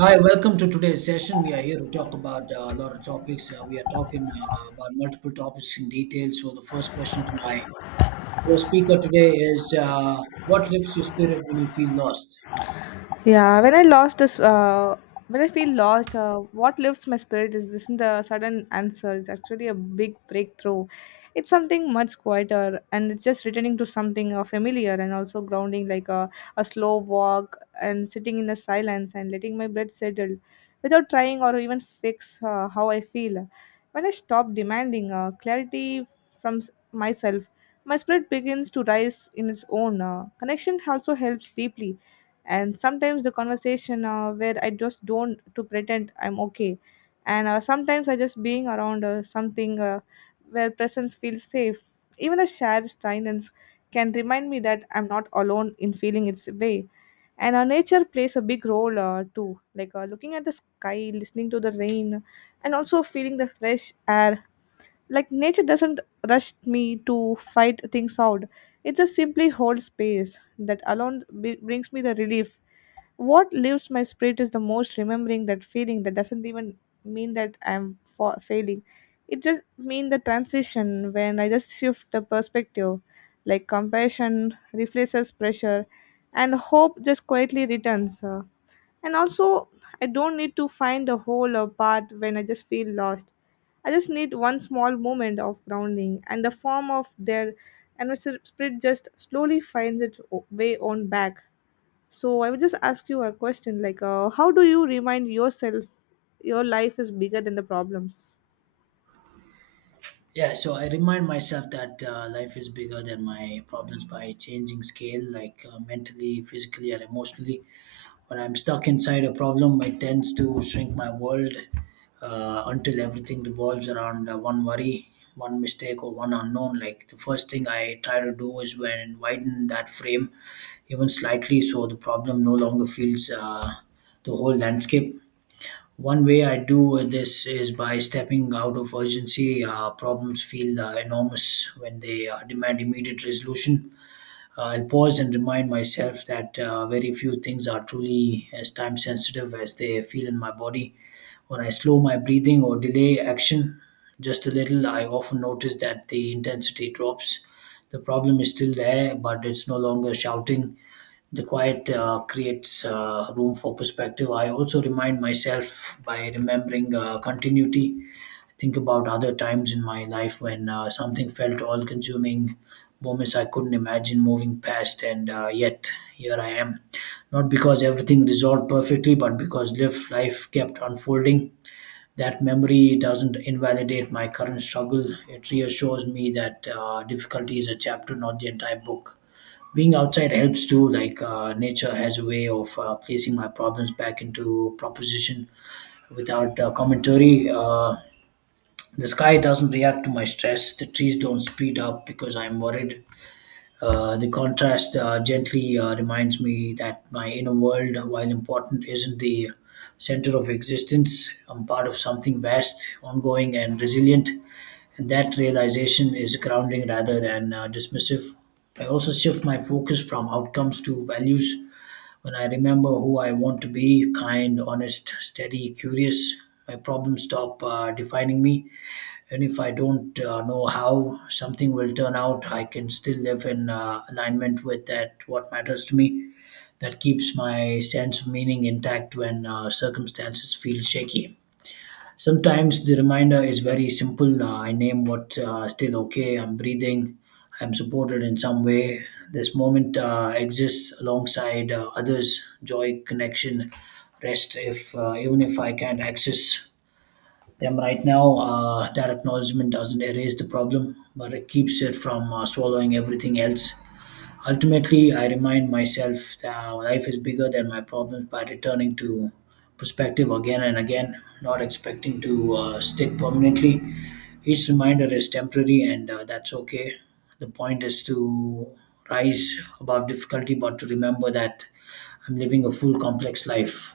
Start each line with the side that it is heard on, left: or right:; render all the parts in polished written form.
right: Hi, welcome to today's session. We are here to talk about a lot of topics. We are talking about multiple topics in detail. So, the first question to my first speaker today is what lifts your spirit when you feel lost?
left: Yeah, when I feel lost, what lifts my spirit is this isn't a sudden answer. It's actually a big breakthrough. It's something much quieter, and it's just returning to something familiar and also grounding, like a slow walk and sitting in the silence and letting my breath settle, without trying or even fix how I feel. When I stop demanding clarity from myself, my spirit begins to rise in its own. Connection also helps deeply, and sometimes the conversation where I just don't to pretend I'm okay, and sometimes I just being around something where presence feels safe, even the shared silence can remind me that I'm not alone in feeling its way. And our nature plays a big role too, like looking at the sky, listening to the rain, and also feeling the fresh air. Like nature doesn't rush me to fight things out, it just simply holds space. That alone brings me the relief. What lifts my spirit is the most remembering that feeling, that doesn't even mean that I'm failing. It just mean the transition when I just shift the perspective, like compassion replaces pressure and hope just quietly returns. And also, I don't need to find a hole or part when I just feel lost. I just need one small moment of grounding and the form of their, and my spirit just slowly finds its way on back. So I would just ask you a question like, how do you remind yourself your life is bigger than the problems?
right: Yeah, so I remind myself that life is bigger than my problems by changing scale, like mentally, physically, and emotionally. When I'm stuck inside a problem, it tends to shrink my world until everything revolves around one worry, one mistake, or one unknown. Like the first thing I try to do is when widen that frame even slightly, so the problem no longer feels the whole landscape. One way I do this is by stepping out of urgency. Problems feel enormous when they demand immediate resolution. I'll pause and remind myself that very few things are truly as time sensitive as they feel in my body. When I slow my breathing or delay action just a little, I often notice that the intensity drops. The problem is still there, but it's no longer shouting. The quiet creates room for perspective. I also remind myself by remembering continuity. Think about other times in my life when something felt all consuming, moments I couldn't imagine moving past, and yet here I am. Not because everything resolved perfectly, but because live life kept unfolding. That memory doesn't invalidate my current struggle. It reassures me that difficulty is a chapter, not the entire book. Being outside helps too. Like nature has a way of placing my problems back into proposition without commentary. The sky doesn't react to my stress. The trees don't speed up because I'm worried. The contrast gently reminds me that my inner world, while important, isn't the center of existence. I'm part of something vast, ongoing, and resilient. And that realization is grounding rather than dismissive. I also shift my focus from outcomes to values. When I remember who I want to be kind, honest, steady, curious, my problems stop defining me. And if I don't know how something will turn out, I can still live in alignment with that what matters to me. That keeps my sense of meaning intact when circumstances feel shaky. Sometimes the reminder is very simple. I name what's still okay. I'm breathing, I'm supported in some way. This moment exists alongside others, joy, connection, rest, if even if I can't access them right now. That acknowledgement doesn't erase the problem, but it keeps it from swallowing everything else. Ultimately, I remind myself that life is bigger than my problems by returning to perspective again and again, not expecting to stick permanently. Each reminder is temporary, and that's okay. The point is to rise above difficulty, but to remember that I'm living a full, complex life.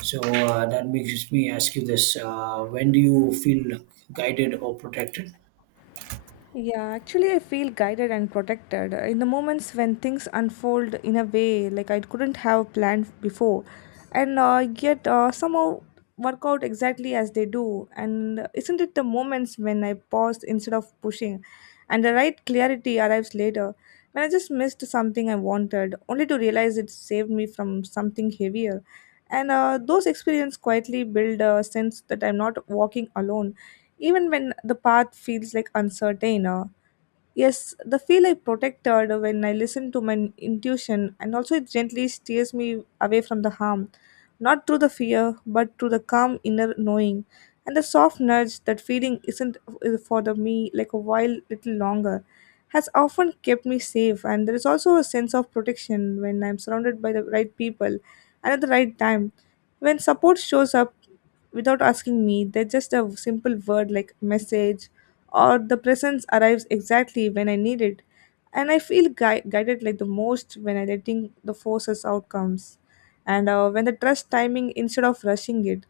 right: So that makes me ask you this: When do you feel guided or protected?
left: Yeah, actually, I feel guided and protected in the moments when things unfold in a way like I couldn't have planned before, and yet somehow work out exactly as they do. And isn't it the moments when I pause instead of pushing, and the right clarity arrives later, when I just missed something I wanted, only to realize it saved me from something heavier. And those experiences quietly build a sense that I'm not walking alone, even when the path feels like uncertain. Yes, the feel I protected when I listen to my intuition, and also it gently steers me away from the harm, not through the fear but through the calm inner knowing. And the soft nudge that feeling isn't for the me like a while little longer has often kept me safe. And there is also a sense of protection when I'm surrounded by the right people and at the right time. When support shows up without asking me, they're just a simple word like message, or the presence arrives exactly when I need it. And I feel guided like the most when I letting the forces outcomes, and when the trust timing instead of rushing it.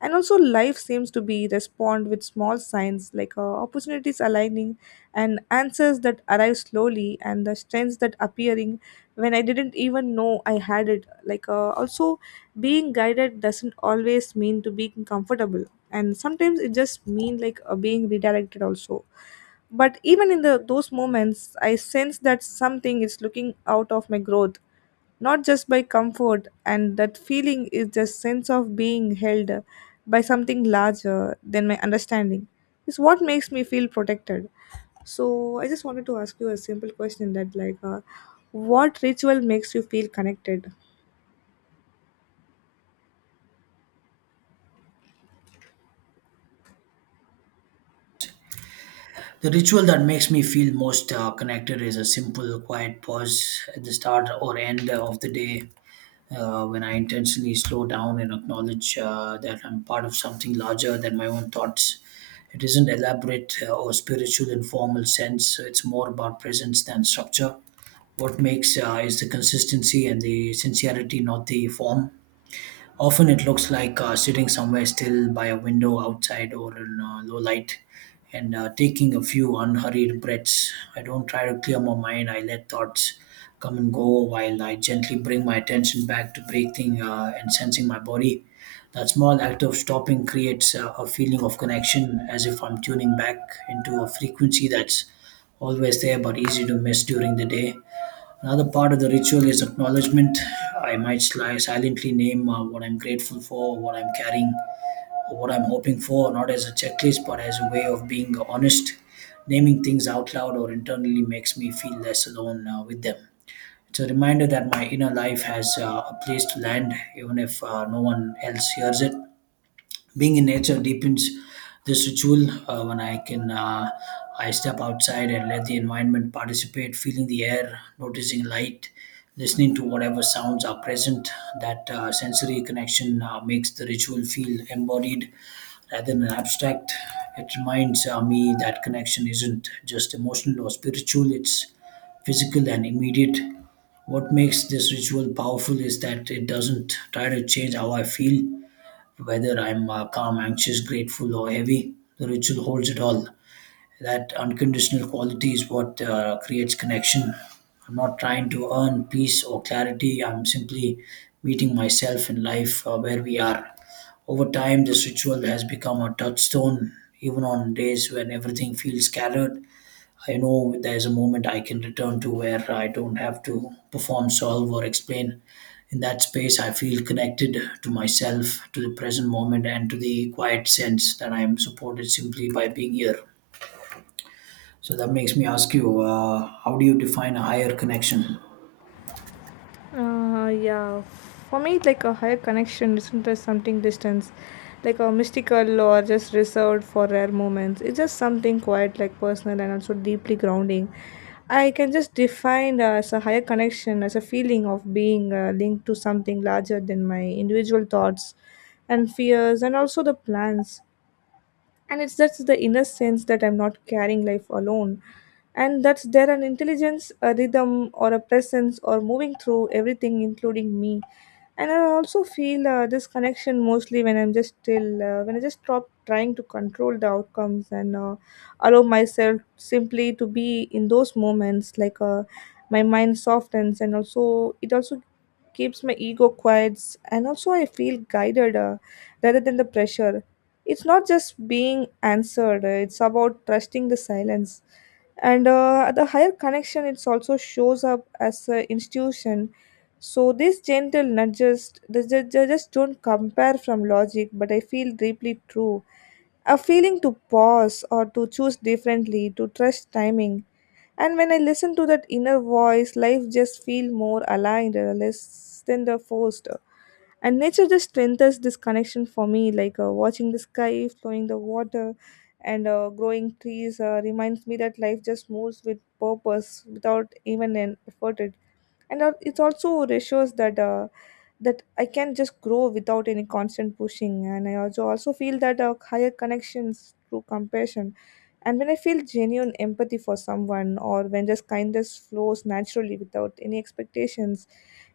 left: And also life seems to be respond with small signs, like opportunities aligning, and answers that arrive slowly, and the strengths that appearing when I didn't even know I had it. Like also, being guided doesn't always mean to being comfortable, and sometimes it just mean like being redirected also. But even in the those moments I sense that something is looking out of my growth, not just by comfort. And that feeling is just sense of being held by something larger than my understanding is what makes me feel protected. So I just wanted to ask you a simple question that like, what ritual makes you feel connected?
right: The ritual that makes me feel most connected is a simple, quiet pause at the start or end of the day, when I intentionally slow down and acknowledge that I'm part of something larger than my own thoughts. It isn't elaborate or spiritual in formal sense. It's more about presence than structure. What makes is the consistency and the sincerity, not the form. Often it looks like sitting somewhere still by a window outside or in low light, and taking a few unhurried breaths. I don't try to clear my mind, I let thoughts come and go while I gently bring my attention back to breathing and sensing my body. That small act of stopping creates a feeling of connection, as if I'm tuning back into a frequency that's always there but easy to miss during the day. Another part of the ritual is acknowledgement. I might silently name what I'm grateful for, what I'm carrying, or what I'm hoping for, not as a checklist, but as a way of being honest. Naming things out loud or internally makes me feel less alone with them. It's a reminder that my inner life has a place to land, even if no one else hears it. Being in nature deepens this ritual. When I can, I step outside and let the environment participate, feeling the air, noticing light, listening to whatever sounds are present. That sensory connection makes the ritual feel embodied rather than abstract. It reminds me that connection isn't just emotional or spiritual, it's physical and immediate. What makes this ritual powerful is that it doesn't try to change how I feel. Whether I'm calm, anxious, grateful, or heavy, the ritual holds it all. That unconditional quality is what creates connection. I'm not trying to earn peace or clarity. I'm simply meeting myself in life where we are. Over time, this ritual has become a touchstone, even on days when everything feels scattered. I know there's a moment I can return to where I don't have to perform, solve, or explain. In that space, I feel connected to myself, to the present moment, and to the quiet sense that I am supported simply by being here. So that makes me ask you, how do you define a higher connection?
left: Yeah, for me, it's like a higher connection isn't just something distance, like a mystical or just reserved for rare moments. It's just something quite like personal and also deeply grounding. I can just define as a higher connection as a feeling of being linked to something larger than my individual thoughts and fears and also the plans. And it's just the inner sense that I'm not carrying life alone, and that's there an intelligence, a rhythm, or a presence or moving through everything, including me. And I also feel this connection mostly when I'm just still, when I just stop trying to control the outcomes, and allow myself simply to be in those moments. Like my mind softens, and also it also keeps my ego quiet, and also I feel guided rather than the pressure. It's not just being answered, it's about trusting the silence. And the higher connection, it also shows up as an institution. So these gentle nudges, they just don't compare from logic, but I feel deeply true. A feeling to pause or to choose differently, to trust timing. And when I listen to that inner voice, life just feel more aligned, less than the forced. And nature just strengthens this connection for me, like watching the sky, flowing the water, and growing trees reminds me that life just moves with purpose without even an effort it. And it also reassures that, that I can just grow without any constant pushing. And I also also feel that higher connections through compassion. And when I feel genuine empathy for someone, or when just kindness flows naturally without any expectations,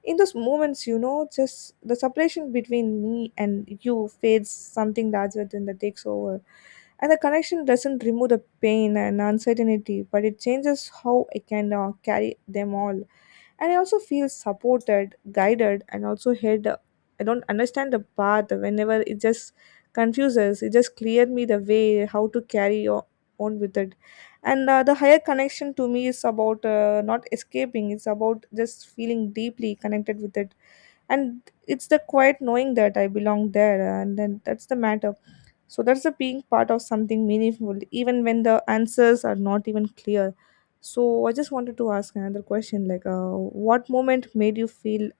left: in those moments, you know, just the separation between me and you fades, something larger than that takes over. And the connection doesn't remove the pain and uncertainty, but it changes how I can carry them all. And I also feel supported, guided, and also head. I don't understand the path whenever it just confuses, it just cleared me the way how to carry on with it. And the higher connection to me is about not escaping, it's about just feeling deeply connected with it. And it's the quiet knowing that I belong there, and then that's the matter. So that's a being part of something meaningful, even when the answers are not even clear. So I just wanted to ask another question, like, what moment made you feel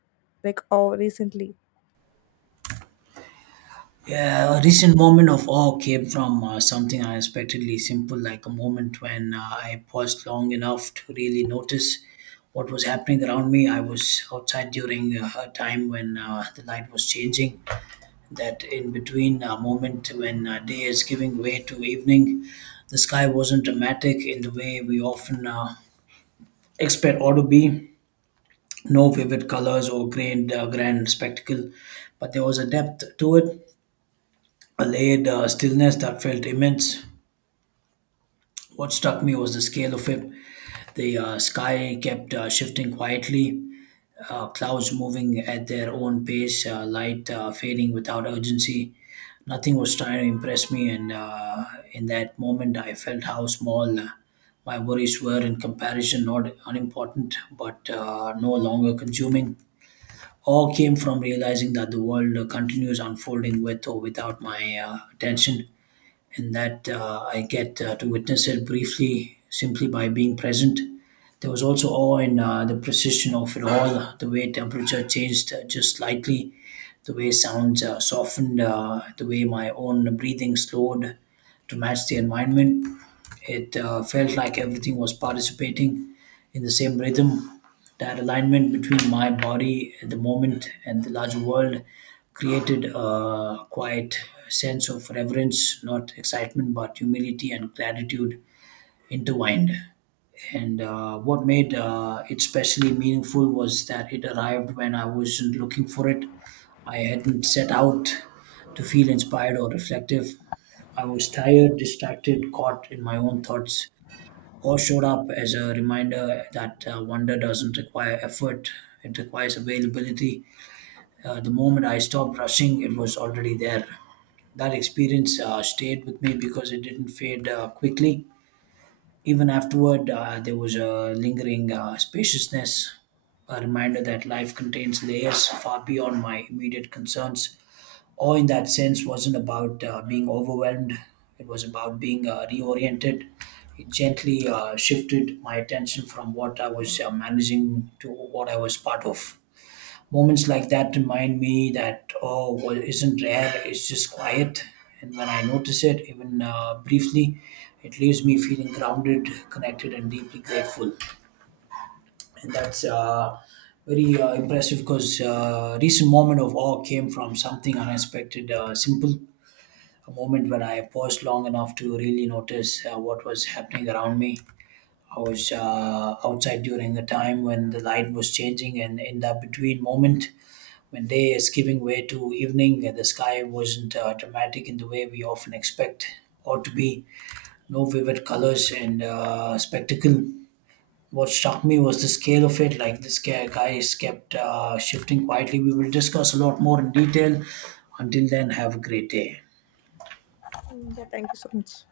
left: like, oh, recently?
right: Yeah, a recent moment of awe came from something unexpectedly simple, like a moment when I paused long enough to really notice what was happening around me. I was outside during a time when the light was changing, that in between moment when day is giving way to evening. The sky wasn't dramatic in the way we often expect or to be. No vivid colors or grand, grand spectacle, but there was a depth to it, a layered stillness that felt immense. What struck me was the scale of it. The sky kept shifting quietly, clouds moving at their own pace, light fading without urgency. Nothing was trying to impress me, and in that moment, I felt how small my worries were in comparison, not unimportant, but no longer consuming. All came from realizing that the world continues unfolding with or without my attention, and that I get to witness it briefly, simply by being present. There was also awe in the precision of it all, the way temperature changed just slightly, the way sounds softened, the way my own breathing slowed to match the environment. It felt like everything was participating in the same rhythm. That alignment between my body at the moment and the larger world created a quiet sense of reverence, not excitement, but humility and gratitude intertwined. And what made it especially meaningful was that it arrived when I wasn't looking for it. I hadn't set out to feel inspired or reflective. I was tired, distracted, caught in my own thoughts, or showed up as a reminder that wonder doesn't require effort, it requires availability. The moment I stopped rushing, it was already there. That experience stayed with me because it didn't fade quickly. Even afterward, there was a lingering spaciousness, a reminder that life contains layers far beyond my immediate concerns. Awe in that sense wasn't about being overwhelmed, it was about being reoriented. It gently shifted my attention from what I was managing to what I was part of. Moments like that remind me that oh well isn't rare, it's just quiet, and when I notice it, even briefly, it leaves me feeling grounded, connected, and deeply grateful. And that's very impressive because recent moment of awe came from something unexpected simple, a moment when I paused long enough to really notice what was happening around me. I was outside during a time when the light was changing, and in that between moment when day is giving way to evening, the sky wasn't dramatic in the way we often expect or to be. No vivid colors and spectacle. What struck me was the scale of it. Like the sky guys kept shifting quietly. We will discuss a lot more in detail. Until then, have a great day.
left: Mm, yeah, thank you so much.